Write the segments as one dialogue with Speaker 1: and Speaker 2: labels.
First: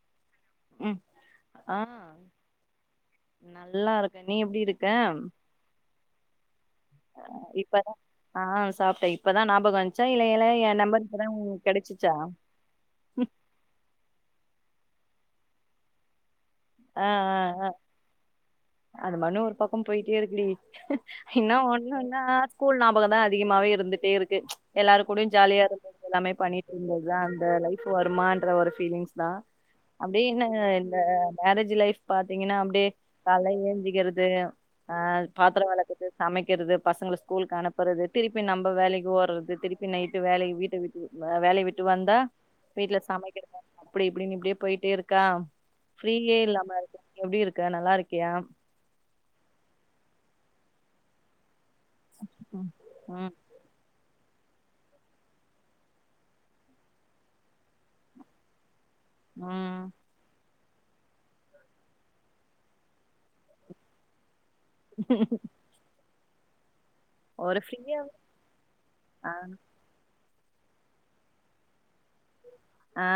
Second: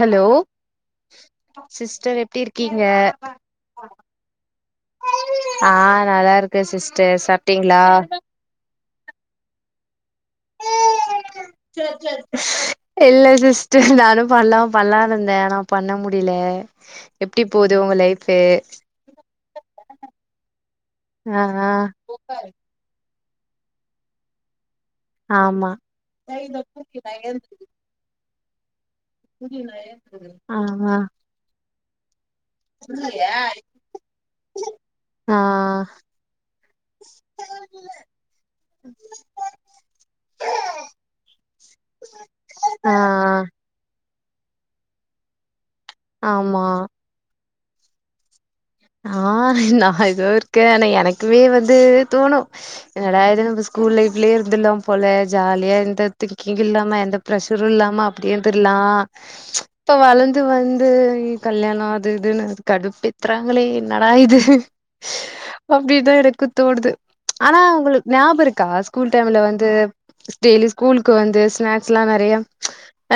Speaker 1: Hello
Speaker 2: ம் ஆ
Speaker 1: sister எப்டி இருக்கீங்க
Speaker 2: நல்லா இருக்கே நீ எப்டி இருக்க
Speaker 1: ஆ நல்லா இருக் க்கே சிஸ்டர் சாப்ட்டீங்களா
Speaker 2: இப்பதான்ஞாபகம் வந்துச்
Speaker 1: இல்ல சிஸ்டர் நானும் பண்லாம் பலான் இருந்தேன் நான் பண்ண முடியல
Speaker 2: அஹ் ஆஹ் ஆஹ் அது மண்ணும் ஒரு பக்கம் போயிட்டே இருக்கலி
Speaker 1: ஆ
Speaker 2: இன்னும்
Speaker 1: ஆ
Speaker 2: ஒண்ணும் என்ன ஸ்கூல் ஞாபகம் தான் வருது அதிகமாவே இருந்துட்டே இருக்கு எல்லாரு கூடயு ஜாலியா
Speaker 1: ஆமா
Speaker 2: இருந்து எல்லாமே பண்ணிட்டு இருந்ததுதா அந்த லைஃப் வருமான்னு அது ஒரு ஃபீலிங்ஸ் தா
Speaker 1: ஆஹ் ஆஹ
Speaker 2: ஃப்தி லைஃப் பாத்தீங்கன்னா அப்டியே காலைல ஏந்திக்கிறது ஆஹ்
Speaker 1: ஆ
Speaker 2: பாத்தரோ வெளக்கறது சமைக்கிறது பசங்கள ஸ்கூலுக்கு அனுப்புறது திருப்பி நம்ப வேலைக்கி ஓடுறது திருப்பி நைட்டு வேலைய வீட்டை விட்டு வேலைய விட்டு வந்தா
Speaker 1: ஆ ஆ
Speaker 2: வீட்ல சமைக்கிறடு [inaudible] இப்டி இப்டினு இப்டியே போயிட்டே இருக்கா ஃப்ரீயே
Speaker 1: ஆமா
Speaker 2: இல்லாம எப்படி இருக் இக்க நல்லா இருக்கியா
Speaker 1: ஆ நான் ஏதோ இருக்கேன் எனக்குவே வந்து து தோணு
Speaker 2: ம்
Speaker 1: என்னடா
Speaker 2: ம்
Speaker 1: இது நம்ப ஸ்கூல் லைஃப் அப்பயே இருந்தலாம் போல ஜாலியா எந்த திங்கிங் இல்லாமா எந்த பிரெசரும் இல்லாம அப்படியே இருந்துரலாம்
Speaker 2: ம்.
Speaker 1: இப்ப வளர்ந்து வந் இது கல்யாண அது இதுன்னு கடுப்பு ஏத்துறாங் நாங்களே நடா இது அப்டிதா இருக் க்குத்தோடுது
Speaker 2: ஒரு
Speaker 1: ஆனா
Speaker 2: ஃப்ரீயா
Speaker 1: உங்களுக்கு ஞாபகம் இருக்கா ஸ்கூல்
Speaker 2: ஆ
Speaker 1: டைம்ல வந்து டெய்லி ஸ்கூலுக்கு வந்து ஸ்நாக்ஸ் எல்லாம் நெறைய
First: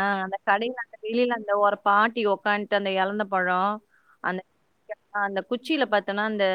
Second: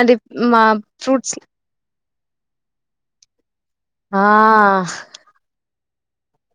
Speaker 1: அண்ட்
Speaker 2: அந்த
Speaker 1: மா
Speaker 2: கடையில அந்த
Speaker 1: ஃப்ரூட்ஸ்
Speaker 2: வெளில அந்த ஒரு பாட் ட்டி உக்காந்துட்டு அந்த இழந்த பழம்
Speaker 1: ஆ
Speaker 2: ஆனா இந்த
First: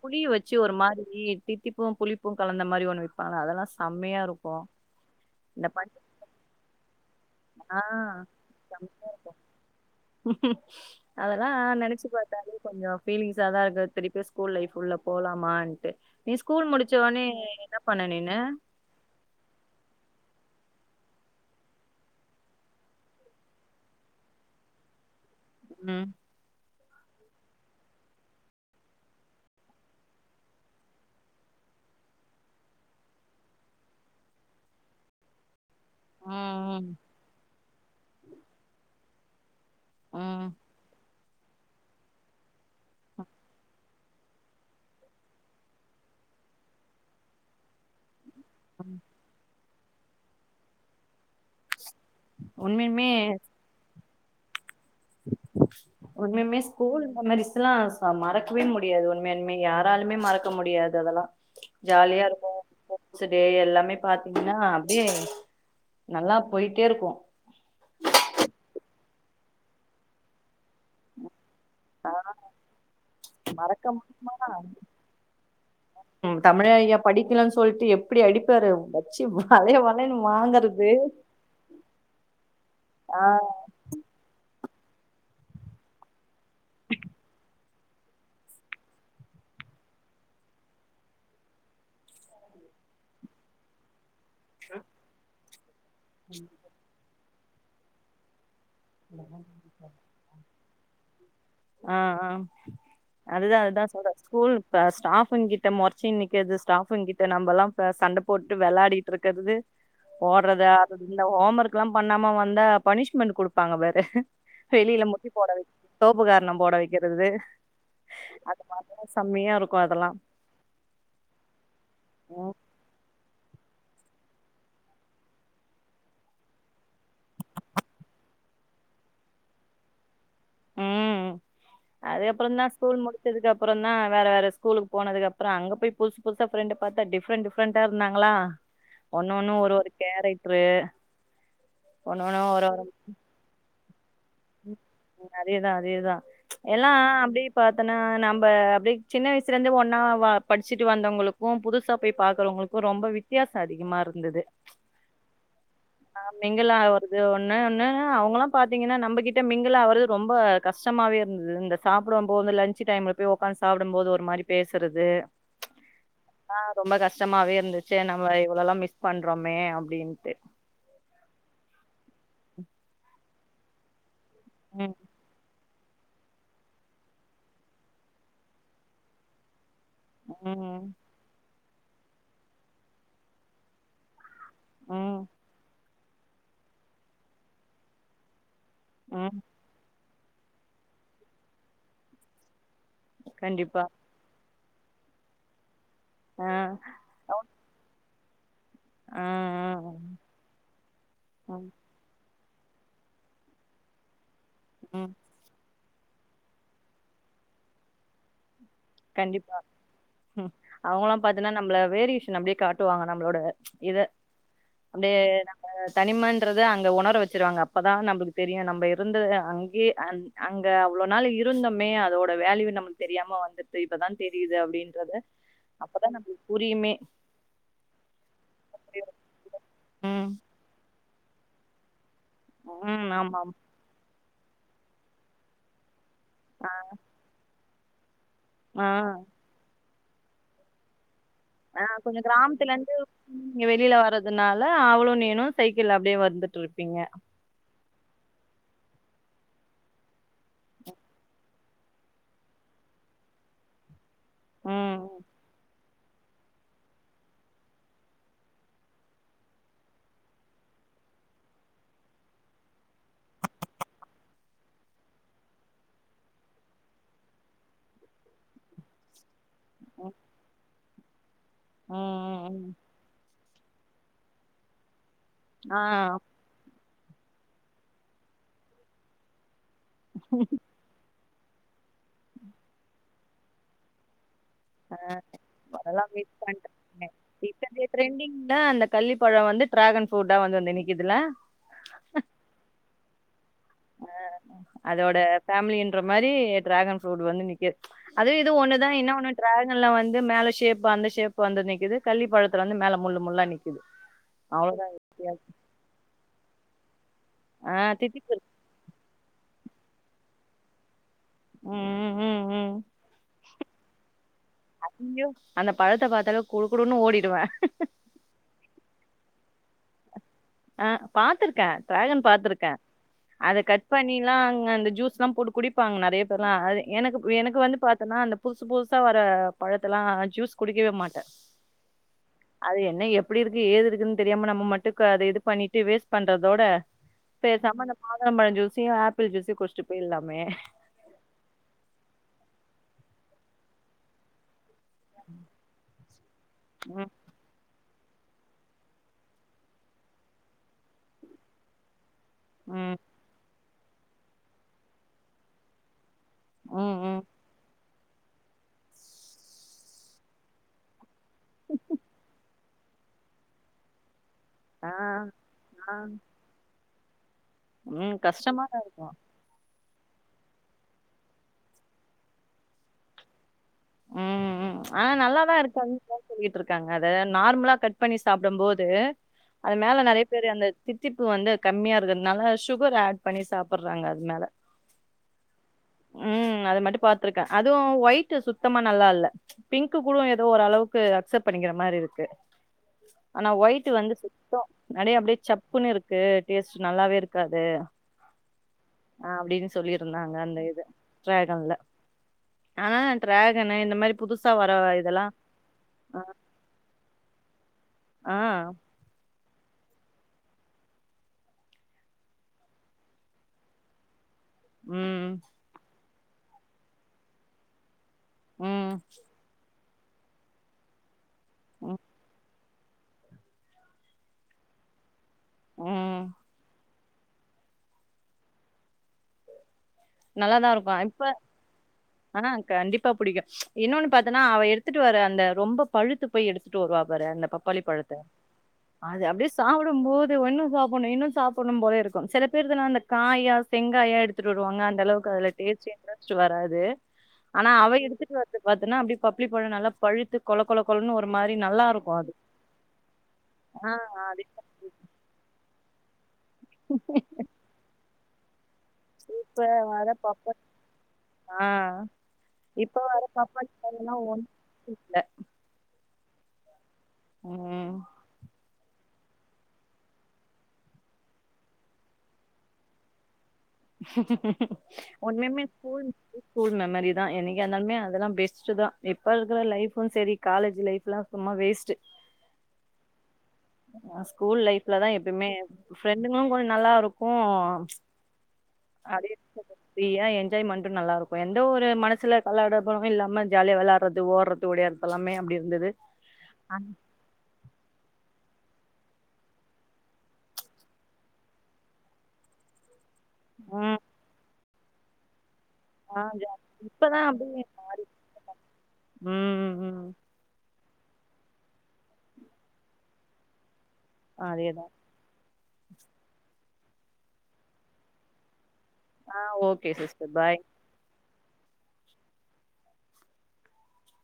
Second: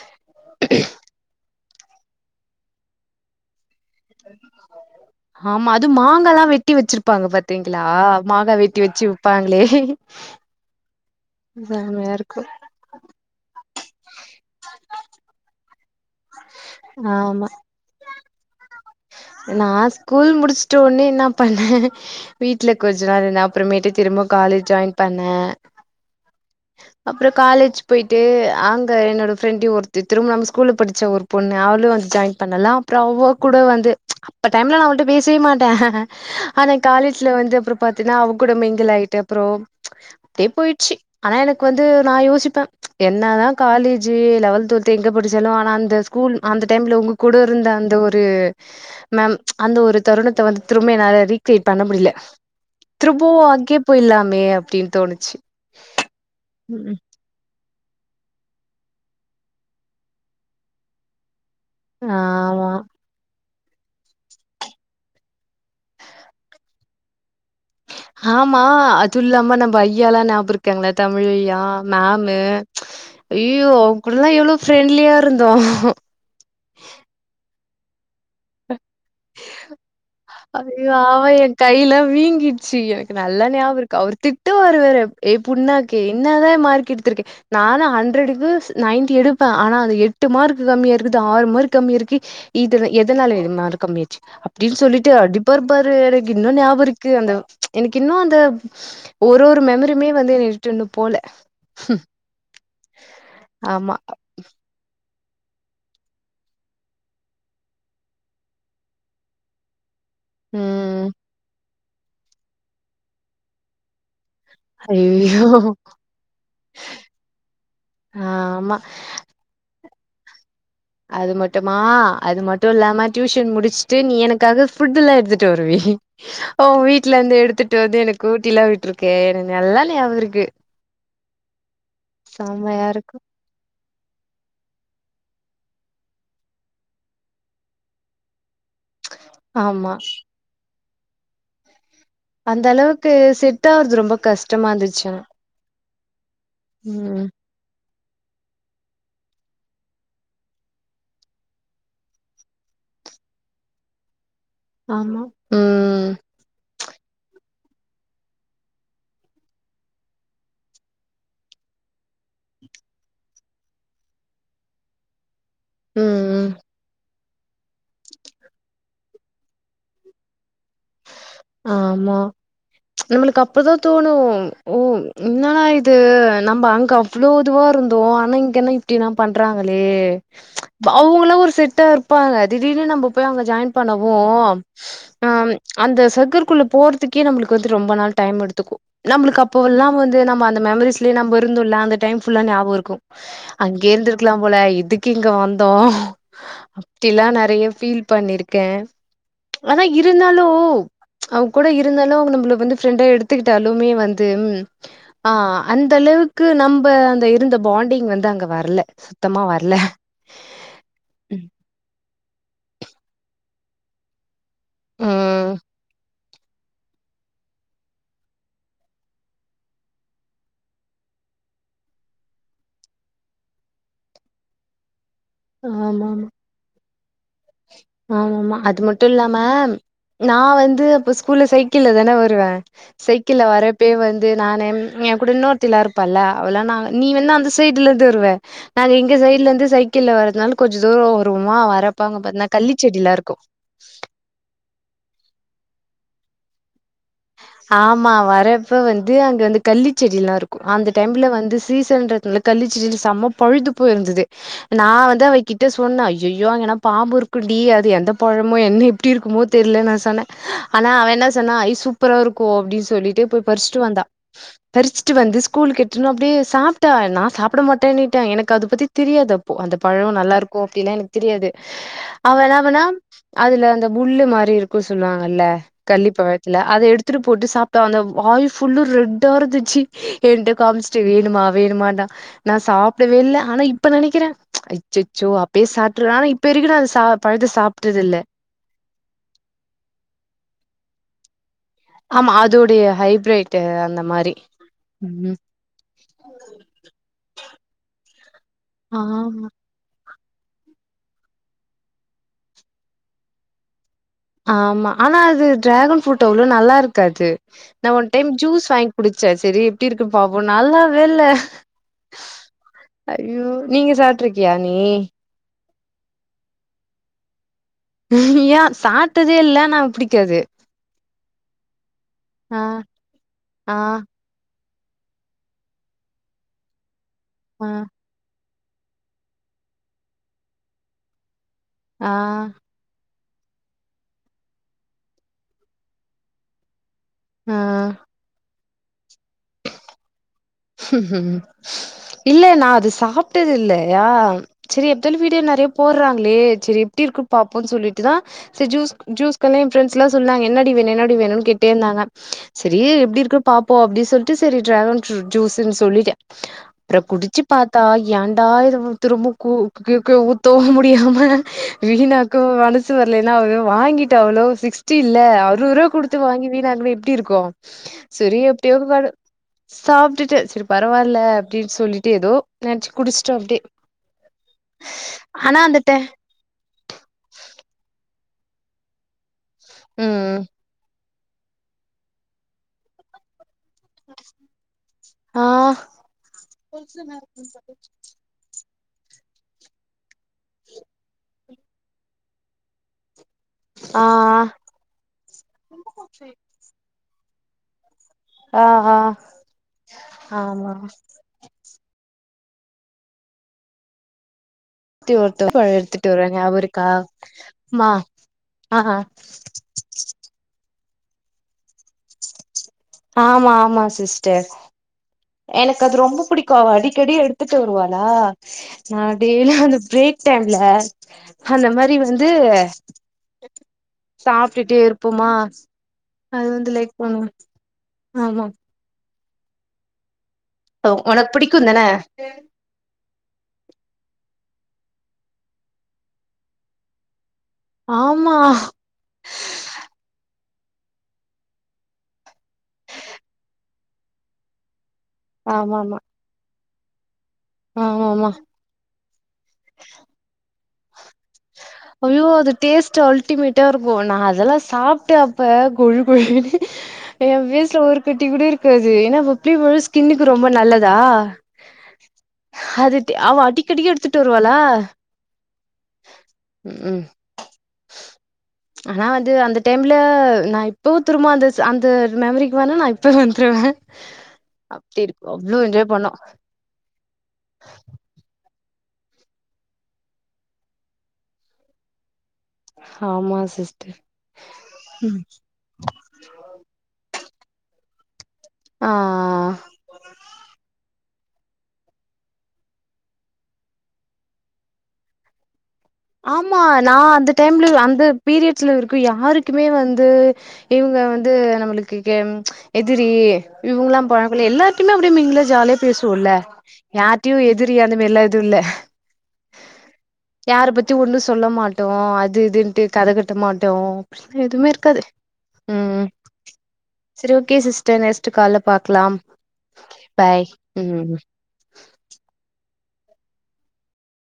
Speaker 2: புளிய வச்சு ஒரு மாரி தித்திப்பும் புளிப்பும் கலந்த மாரி ஒன்னு வைப்பாங்க அதெல்லாம்
Speaker 1: ஆமா அது மாங்கல்லாம் வெட்டி வச்சிருப்பாங்க
Speaker 2: ஆ
Speaker 1: பாத்தீங்களா மாங்கா வெட்டி வச்சு விப்பாங்களே
Speaker 2: அதெல்லா நெனச்சு
Speaker 1: செம்மையா இருக்கும்
Speaker 2: பாத்தாலே கொஞ்சோ [unintelligible] ஸ்கூல் லைப்ல உள்ள போலாமான்ட்டு நீ ஸ்கூல் முடிச்ச உடனே என்ன பண்ண நீனு
Speaker 1: நான ஸ்கூல் முடிச்சுட்ட உடனே என்ன பண்ணேன் வீட்டுல கொஞ்ச நாள் என்ன அப்புறமேட்டு திரும்ப காலேஜ் ஜாயின் பண்ண
Speaker 2: ம்
Speaker 1: அப்றோ காலேஜ் போயிட்டு அங்க என்னோட ப்ரெண்டு ஒருத்தி திரும்ப நம்ம ஸ்கூல்ல படிச்ச ஒரு பொண்ணு அவளு வந்து ஜாயின் பண்ணாளா அப்றோ அவ கூட வந்து அப்ப டைம்ல நா அவகிட்ட பேசவே மாட்டே ஆனா
Speaker 2: ம்
Speaker 1: காலேஜ்ல வந்து அப்பறம் பாத்தீங்கனா அவங்க கூட மிங்கிள் ஆகிட்டு அப்பறம்
Speaker 2: ம்
Speaker 1: அப்டியே போயிட்ச்சு ஆனா எனக்கு வந்து நா யோசிப்பே என்னதா காலேஜு லெவல்த் டுவல்த் எங்க படிச்சாலு ஆனா அந்த ஸ்கூல் அந்த டைம்ல உங்க கூட இருந்த அந்த ஒரு
Speaker 2: ம்
Speaker 1: ஒரு மேம் அந்த ஒரு தருணத்த வந்து திரும்ப நெறைய ரீக்ரெட் பண்ண முடியல
Speaker 2: உண்மையுமே
Speaker 1: திரும்பவும் அங்கே உப்பு இல்லாமே அப்டின்ட்டு தோணிச்சு
Speaker 2: உண்மயுமே ஸ்கூல் மெமரிசலாம் ஆஹ மறக்கவே முடியாது உண்மயுமே யாராலுமே மறக்க முடியாது அதெல்லாம் ஜாலியா
Speaker 1: ஆமா
Speaker 2: இருக்கும் எல்லாமே பாத்தீங்கன்னா அப்டியே நல்லா போயிட்டே இருக்கும்
Speaker 1: துள்ளாம நம்ப ஐயால்லா ஞாபகோ இருக்காங்களா தமிழ் ஐயா
Speaker 2: ஆ
Speaker 1: மேமு ஐயோ
Speaker 2: மறக்க
Speaker 1: அவங்க கூடலாம் எவ்வளவு ப்ரெண்ட்லியா இருந்தோம்
Speaker 2: சொல்லிட்டு எப்டி அடிப்பாரு வச்சு வளைய வளையன்னு
Speaker 1: அ
Speaker 2: வாங்கறது
Speaker 1: ஆ என் கையெல்லாம் வீங்கிடுச்சு எனக்கு
Speaker 2: ஆ
Speaker 1: நல்லா ஞாபகம் இருக்கு அவர் டு வருவாரு எ புனாக்கே என்னதா மார்க் எடுத்திருக்கே நானு ஹண்ட்ரடுக்கு நைன்டி எடுப்பே ஆனா அது எட்டு மார்க் கம்மியா இருக்குது ஆறு மார்க் கம்மியா இருக்கு இதல எதனால இ மார்க் கம்மியாச்சி அப்டின்னு சொல்லிட்டு அடிப் பாரு எனக்கு இன்னு ஞாபருக்கு அந்த எனக்கு இன்னு அந்த ஒரு-ஒரு மெமரயுமே வந்து விட்டு இன்னு போல
Speaker 2: ஆஹ் ஆஹ் அதுதா-அதுதா
Speaker 1: ஆமா.
Speaker 2: சொல்றேன் ஸ்கூல் ஸ்டாப் தூண் கிட்ட முறச்சி நிக்கிறது ஸ்டாப்ங்கிட்ட நம்மலா சண்ட போட்டு விளையாடிட்டு இருக்கிறது ஓட்றது ஆட்றது
Speaker 1: ம்.
Speaker 2: இந்த ஹோம்வொர்க் ல்லாம் பண்ணாம வந்தா பனிஷ்மெண்ட் கொடுப்பாங்க பாரு
Speaker 1: ஐயையோ
Speaker 2: கர்ணம் போட வெக்கிறது
Speaker 1: ஆமா.
Speaker 2: [inaudible] செம்மையா இருக் கு அதலா
Speaker 1: அது மட்டுமா அது மட்டு இல்லாம டியூஷன் முடிச்சுட்டு நீ எனக்காக ஃபுட்டுல்லா எடுத்துட்டு வருவியே உ வீட்டு்ல இருந்து எடுத்துட்டு வந்து எனக்கு ஊட்டிலா விட்டு இருக்கே எனக் நல்லா ஞாபருக்கு
Speaker 2: உம் அதுக்கப்புறோ தான்
Speaker 1: செம்மையா
Speaker 2: ஸ்கூல்
Speaker 1: இருக்கு
Speaker 2: முடிச்சதுக்கு அப்புறோ தா வேற வேற ஸ்கூலுக்கு போனதுக்குப்புறோ அங்க போய் புதுசு-புதுசா ஃப்ரெண்ட் பாத்தா டிஃப்ரெண்ட் டிஃப்ரெண்டா இருந்தாங்களா ஒன்னொன்னு ஒரு-ஒரு
Speaker 1: ஆமா
Speaker 2: கேரட்ரு
Speaker 1: அந்த அளவுக்கு செ ட்டாவறது ரொம்ப கஷ்டமா இருந்துச்சா
Speaker 2: அதேதா அதேதா எல்லா அப்டியே பா இப்பனா நம்ம அப்டியே சின்ன வயசுல இருந்து ஒன்னா படிச்சுட்டு வந்தவங்களுக்கு புதுசா போய் பாக்குறவங்களுக்கும் ரொம்ப வித்தியாசம் அதிகமா இருந்தது
Speaker 1: ஆமா ம்
Speaker 2: இது ஒன்னு ஒன்னு அவுங்கலா பார்த்தீங்கன்னா நம்மகிட்ட மிங்கல் ஆவறது ரொம்ப கஷ்டமாவே இருந்தது இந்த சாப்பிட போது லஞ்ச் டைம்ல போய் உக்காந்து சாப்பிடும் போது ஒரு மாரி பேசுறது
Speaker 1: ம் ம்
Speaker 2: ஆஹ் ரொம்ப கஷ் ஷ்டாமாவே இருந்துச்சு நம்ம இவ்ளோலா மிஸ் பண்றோமே அப்டின்ட்டு
Speaker 1: ஆமா நம்மளுக்கு அப்போதா தோணு ஓ
Speaker 2: ம்
Speaker 1: இன்னா இது நம்ம அங்க அவ்ளோ இதுவா இருந்தோ ஆனா இங்க என்ன இப்டிலா பண்றாங்க ளே
Speaker 2: ம்
Speaker 1: அவுங்களா ஒரு செட் ட்டா இருப்பாங்க திடீர்னு நம்ம போய் அங்க ஜாயின் பண்ணவோ
Speaker 2: ம்
Speaker 1: ஆம் அந்த ச சங்கக்குள்ள போகறிறதுக்கே நம்மளுக்கு வந்து ரொம்ப நாள் டைம் எடுத்துக்கும் நம்மளுக்கு
Speaker 2: ம்
Speaker 1: அப்ப எல்லாம் வந்து நம்ம அந்த மெமரிஸ்லே நம இருந்த அந்த டைம்ல்லா ஞாபம் இருக்கும்
Speaker 2: கண்டிப்பா
Speaker 1: அங்கே இருந்திருக்கலாம் போல இதுக்கு இங்க வந்தோம்
Speaker 2: ஆ
Speaker 1: அப்டிலாம் நெறைய பீல் பண்ணிருக்கு
Speaker 2: ஆ ஆ
Speaker 1: இருக்கேன் அதான் இருந்தாலும் அவ
Speaker 2: ஆ,
Speaker 1: கூட
Speaker 2: ம்
Speaker 1: இருந்தாலும் நம்மளு வந்து பிரரெண்டா எடுத்துக்கிட்டாலுமே வந்து இருந்துட்டு
Speaker 2: ம்
Speaker 1: ஆஹ் அந்த அளவுக்கு நம்ம அந்த இருந்த பாண்டிங் வந்து அங்கே வரல சுத்தமா
Speaker 2: கண்டிப்பா
Speaker 1: வரல
Speaker 2: அவங்கல்லாம்
Speaker 1: ம்
Speaker 2: பாத்தீன்னா நம்மள வேறுஸ் அப்டியே காட்டுவாங்க நம்மளோட இத அப்டியே
Speaker 1: ம்.
Speaker 2: நம்ம தனிமன் அங்க உணர வச்சிருவாங்க அப்தான் நமக்கு தெரியும் நம்ப அங்க அங்க அவ்ளவு நாள் இருந்தமே அதோட வேல்யூ நமக்கு தெரியாம வந்து இப்பதான் தெரியுது அப்டின்றது அப்தான் நம்ம புரியுமே
Speaker 1: ஆமா ஆமா அது மட்டும் இல்லாம
Speaker 2: ம்
Speaker 1: நான் வந்துப்ப ஸ்கூல்ல சைக்கிள்ல தானே வேன்
Speaker 2: ம் ஆமா
Speaker 1: சைக்கிள் வரப்பே வந்து நானே என் கூட நோர்த்தி இருக்கும் ப்பல்ல அவல்லாம் நா நீ வேன்னா அந்த சைட்ல இருந்து வருவேன்
Speaker 2: ஆமா ஆ
Speaker 1: நான் எங்க சைட்ல இருந்து சைக்க சைகிள்ள வறதுனால கொஞ்ச தூரம் உமா வரப்போ
Speaker 2: கொஞ்சம் கிராமத்துல இருந்து வெளியில வர்றதுனால அவளும் நீ சைக்கிள் அப்படியே வந்துட்டு இருப்பீங்க
Speaker 1: ஆமா வரப்ப வந்து அங்க வந்து கல்லி செடி எல்லாம் இருக்கும் அந்த டைம்ல வந்து சீசன்ன்றதுல கல்லிச்சடியில செம்ம பழுத்து போயிருந்தது
Speaker 2: ம்
Speaker 1: நான் வந்து அவகிட்ட சொன்ன ஐயோ அங்கன்னா பாம்பு இருக்குண்டடி அது எந்த பழமோ என்ன எப்படி இருக்குமோ தெரியல நான் சொன்னேன் ஆனா அவன் என்ன சொன்ன ஐசு அப்பு இருக்கும் அப்படின்னு சொல்லிட்டு போய் பறிச்சுட்டு வந்தா பறிச்சுட்டு வந்து ஸ்கூலு கட்டும் அப்படியே சாப்பிட்டா நான் சாப்பிட மாட்டேனுட்டேன் எனக்கு அத பத்தி தெரியாது அந்த
Speaker 2: ம்
Speaker 1: பழம் நல்லா இருக்கும் லாம் எனக்கு தெரியாது
Speaker 2: ம்
Speaker 1: அவ என்ன
Speaker 2: ம் ம்
Speaker 1: வேண்ணா அதுல அந்த புல்லுமாதிரி இருக்கும் சொல்லுவாங்கல்ல
Speaker 2: ஆ
Speaker 1: கல்லி பழத்துல அதை எடுத்துட்டு போட்டு சாப்பிட்டா அந்த வாய ஃபுல்லு ரெட்டா இருந்துச்சு என்ட்டு காமிச்சிட்டே வேணுமா வேணமாட்டான் நான் சாப்பிடவே இல் ஆனா இப்ப நினைக்கிறேன்
Speaker 2: ஆஹ் அதாம்இப்ப பண்ற
Speaker 1: வரைக்கு நா அது சா பழத்த
Speaker 2: இப்பைய
Speaker 1: சாப்ட்டது இல்ல
Speaker 2: டரெண்டிங் தா அந்த கள்ளிப்பழம் வந்து டிராகன் ஃப்ரூட தா வந்து நினை இதுல
Speaker 1: ஆமா அதோடைய ஹைபிரட்
Speaker 2: ஹ அதோட ஃபேமிலின்ற மாதிரி டிராகன் ஃப்ரூட் வந்து நிக்குது அதுவும் இது ஒண்ணுதான் என்ன ஒண்ணும்
Speaker 1: ஆமா
Speaker 2: டிராகன் வந்து ந்து மேல ஷேப் அந்த ஷேப் வந்து நிக்குது கள்ளி பழத்துல வந்து மேல முள்ளு முல்லா நிக்குது
Speaker 1: ஆமா
Speaker 2: அவ்வளோதான்
Speaker 1: ஆனா
Speaker 2: வித்தியாசம்.
Speaker 1: அது ட்ராகன் ஃரூட் வ்ள நல்லா இருக்கு
Speaker 2: ஆ
Speaker 1: [inaudible] நான் ஒன் டைம்
Speaker 2: தித்திப்பு இருக்கு.
Speaker 1: ஜூஸ் வாங்கி குடிச்சேன் சரி ட்ட இருக்கு பாோம் நல்லா ல்ல
Speaker 2: ம், ம், ம், ம்.
Speaker 1: அஐயோ நீங்க ச போட் இருக்கியா நீ
Speaker 2: ஐயோ! அந்த பழத்தை பார்த்தால கொடுக்கடுணும்ன்னனு ஓடிடுவேன்
Speaker 1: ஏன் சாட்டதே இல்ல நான் பிடிக்காது
Speaker 2: ஆஹ் பாத்துிருக்கேன் டாகன்
Speaker 1: ஆ
Speaker 2: பாத்துருக்கேன் அதை
Speaker 1: ஆ
Speaker 2: கட் பண்ணிலாம் அங்க ஜூஸ் எல்லாம் போட்டு குடிப்பாங்க நிறைய பேர்லாம்து எனக்கு எனக்கு
Speaker 1: ஆ
Speaker 2: வந்து பாாரத்தேன்னா அந்த புதுசு புதுசா வர பழத்தல்லாம் ஜூஸ் குடிக்கவே மாட்டேன்
Speaker 1: ஆஹ்
Speaker 2: அப்படி இருக்கு ஏது இருக்குன்னு தெரியாம நம்ம மட்டும் அது பண்ணிட்டு வேஸ்ட் பண்றதோட பே
Speaker 1: ஆ
Speaker 2: சமந்த மாாதம்பழம் ஜூஸ் ச ஆ ப்பள் ஜசி கொஷிடட்டு போய் இல்லாமே
Speaker 1: உம் உம் இல்ல நான் அது சாப்புட்டது இல்லையா செரி எத்தன வீடியோ நெறைய போடுறாங்களே செரி எப்டி
Speaker 2: ம்
Speaker 1: இருக்குன்னு பாப்போன்னு சொல்லி ட்டுதா சரி ஜூஸ் ஜூஸ் [unintelligible] என் ஃப்ரெண்ட்ஸல்லா சொன்னாங்க என்னடி வேணு என்னடி வேணும்ன்னு கேட்டுட்டே இருந்தாங்க செரி
Speaker 2: ம்
Speaker 1: எப்படி இருக்கு பா போ அப்டி சொல்ட்டு செரி டிராகன் [unintelligible] ஜூஸுன்னு சொல்லிட்டு
Speaker 2: ம்
Speaker 1: அப்றோ
Speaker 2: ம்
Speaker 1: குடிச்சு பாத் த்தா ஏண்டா இது திரும்ப கூ கு கு ஊத்தவு முடியாம வீணாக்கவு [unintelligible] [unintelligible] வரலைன்னா அதுவ வாங்கிட் அவ்வளோ
Speaker 2: ஆ
Speaker 1: சிக்ஸ்டி இல்ல அறுவ ரூவா குடுத்து வாங்கி வீணாங்களே ட்டி இருக்கு
Speaker 2: உம் கஷ்டமாதா இருக்கு
Speaker 1: சப் ட்டுட்ட செரி பரவால்ல அப்டின்னு சொல்லிட்டு ஏதோ நெனைச்சு குடிச்சுட்டே அப்டியே
Speaker 2: உம் உம் ஆனா நல்லாதா
Speaker 1: அந்த ட
Speaker 2: இருக்குன்னு [unintelligible] சொல்லிட்டு இருக்காங்க அத நார்மலா கட் பண்ணி சாப்டும்போது அது மேல நெறைய
Speaker 1: ம்
Speaker 2: பேரு அந்த திட் திப்பு வந்து கம்மிய இருக்கறதுனால சுகர் ஆட் பண்ணி சாப்புட த்தர்றாங்க அதனால
Speaker 1: ஆ
Speaker 2: ம் அது மட்டு பாத்திருக்கே அதுவு ஒயிட் சுத் த்தமா நல்லா இல்ல பிங்க்கு கூட ஏதோ ஒரு அளவுக்கு அக்செப்ட் பண்ணிக்கிற மாரி இருக்கு ஆனா ஒயிட்டு்
Speaker 1: ஆ
Speaker 2: வந்து சுத்தோ [unintelligible] அப்டியே சப்புன்னு இருக்கு டேஸ்ட் நல்லாவே இருக் க்காது
Speaker 1: ஆ ஆ
Speaker 2: ஆஹ் அப்புடின்னு சொல்லியிருந்தாங்க அந்த
Speaker 1: ஆமா
Speaker 2: இது டிராகன்ல ஆஹ் டிராகனு இந்த மாரி புதுசு
Speaker 1: தர்த்தி பழைய எடுத்துட்டு வருவாங்க நியாபகம் இருக்கா மா
Speaker 2: ஆ.
Speaker 1: ஆஹ்ஹ [inaudible] ஆமா ஆமா சிஸ்டர்
Speaker 2: ம்.
Speaker 1: எனக்கு அது ரொம்ப புடிக்கும் அடிக்கடி எடுத்துட்டு வருவாரு ன்னா
Speaker 2: ம்.
Speaker 1: நா டெய்லி வந்து பிரேக் டைம்ல அந்த மாரி
Speaker 2: ம்.
Speaker 1: வந்து சாப்ட்டுட்டே இருப் ப்பமா
Speaker 2: ம்.
Speaker 1: அது வந்து லைக் போணு ஆமா
Speaker 2: நல்லாதா இருக்கு இப்ப
Speaker 1: உனக்கு பிடிக்கும் தான
Speaker 2: ஆஹ்ஹா கண்டிப் ம்ப புடிக்கு இன்னொன்னு பாத்தன்னா அவ எடுத்துட்டு வர அந்த ரொம்ப பழுத்து போய் எடுத்துட்டு வருவா பாரு அந்த பப்பாளி பழத்த
Speaker 1: ஆமா
Speaker 2: அது அப்டியே சாப்டும்போது ஒன்னும் சாப்பிடும் இன்னும் சாப்பிடும் போல இருக்கும் சில பேர் அந்த காயா செங்காயா எடுத்துட்டு வருவாங்க அந்த அந்த அளவுக்கு அதுல
Speaker 1: ஆமா
Speaker 2: டேஸ்ட்
Speaker 1: ஆமா
Speaker 2: [unintelligible] வராதுல்ல தே ஆனா அவ
Speaker 1: ஆமா ஆமா
Speaker 2: எடுத்துட்டு வரது பாத்தன்னா அப்டியே பப்ளி பழோ நல்லா பழுத்து கொழக்கொழக்
Speaker 1: ஐயோ அது டேஸ்ட் அல்டிமேட்டா
Speaker 2: ஆ
Speaker 1: இருக்கு நா
Speaker 2: அது
Speaker 1: அதெல்லா சாப்பிட்டே அப்ப கொழு கொழனு எ பேஸ்ல ஒரு கட்டி கூட இருக்காது [unintelligible] ஏன்னா பப்ளி
Speaker 2: இப்ப
Speaker 1: பழோ
Speaker 2: வர
Speaker 1: ஸ்கின்னுக்கு
Speaker 2: பப்ப
Speaker 1: ரொம்ப நல்லதா
Speaker 2: ஆ இப்ப
Speaker 1: அது ட்டி
Speaker 2: வர
Speaker 1: அவ
Speaker 2: பப்பாளி
Speaker 1: அடிக்கடிக்கு
Speaker 2: பழோலா
Speaker 1: எடுத்துட்டு
Speaker 2: ஒன்னு
Speaker 1: வருவாளா
Speaker 2: இல்ல
Speaker 1: ம் ம்
Speaker 2: ம்
Speaker 1: ஆனா வந்து அந்த டைம்ல நான் இப்போவும் திரும்ப அந்த அந்த மெமரிக்கு வேண நான் இப்ப வந்து அவ்ளோ
Speaker 2: ஒன்னுமே
Speaker 1: என்ஜாய்
Speaker 2: ஸ்கூல்
Speaker 1: பண்ணோ
Speaker 2: [unintelligible] ஸ்கூல் மெமரிதா என்னைக்கா இருந்தாலுமே அதெல்லா பெஸ் ஸ்ட்டுதா இப்ப இருக்கற லைஃபு சரி காலேஜ் லைஃப்லா சும்மா வேஸ்ட்
Speaker 1: ஆமாஸ்
Speaker 2: ஹ ஸ்கூல் லைஃப்லதான் எப்பயுமே ஃப்ரெண்டுங்களும் கொஞ்சம் நல்லா இருக்கு ஓ
Speaker 1: ஆ
Speaker 2: அது [unintelligible] ஏன் என்ஜாய்மெண்டு நல்லா இருக்கு இப்ப எந்த ஒரு மனசுல கள்ள கடபமு இல்லாம ஜாலியா வெளையாட்றது ஓடுறது ஓடியாறது எல்லாமே அப்டி இருந்தது
Speaker 1: ஆமா நான் அந்த டைம்ல அந்த பீரியட் ச்சலா இருக்கு யாருக்குமே வந்து இவங்க வந்து நம்மளுக்கு [unintelligible] இத் ந்திரி
Speaker 2: ம்
Speaker 1: இவங்களா பழகக்குள்ள எல்லாத் அப்படி னா அப்டியேமீங்குலா ஜாலி
Speaker 2: ஆ
Speaker 1: பேசுவோல்ல
Speaker 2: இப்பதா
Speaker 1: யார்ட்டயு
Speaker 2: அப்டியே
Speaker 1: எதிரி அந்த மாரிலா எதுவு இல்ல
Speaker 2: ம் ம்
Speaker 1: யார பத் ஒண்ணு சொல்ல மாட்டோம் அது இதுன்டு கதை கட்ட மாட்டோம் எதுமே
Speaker 2: அதேதா
Speaker 1: இருக்காது உம் செரி ஓகே சிஸ்டர் நெக்ஸ்ட் கால்ல பாக்கலாம்
Speaker 2: ஆ ஓகே சிஸ்டர்
Speaker 1: பாய் உம்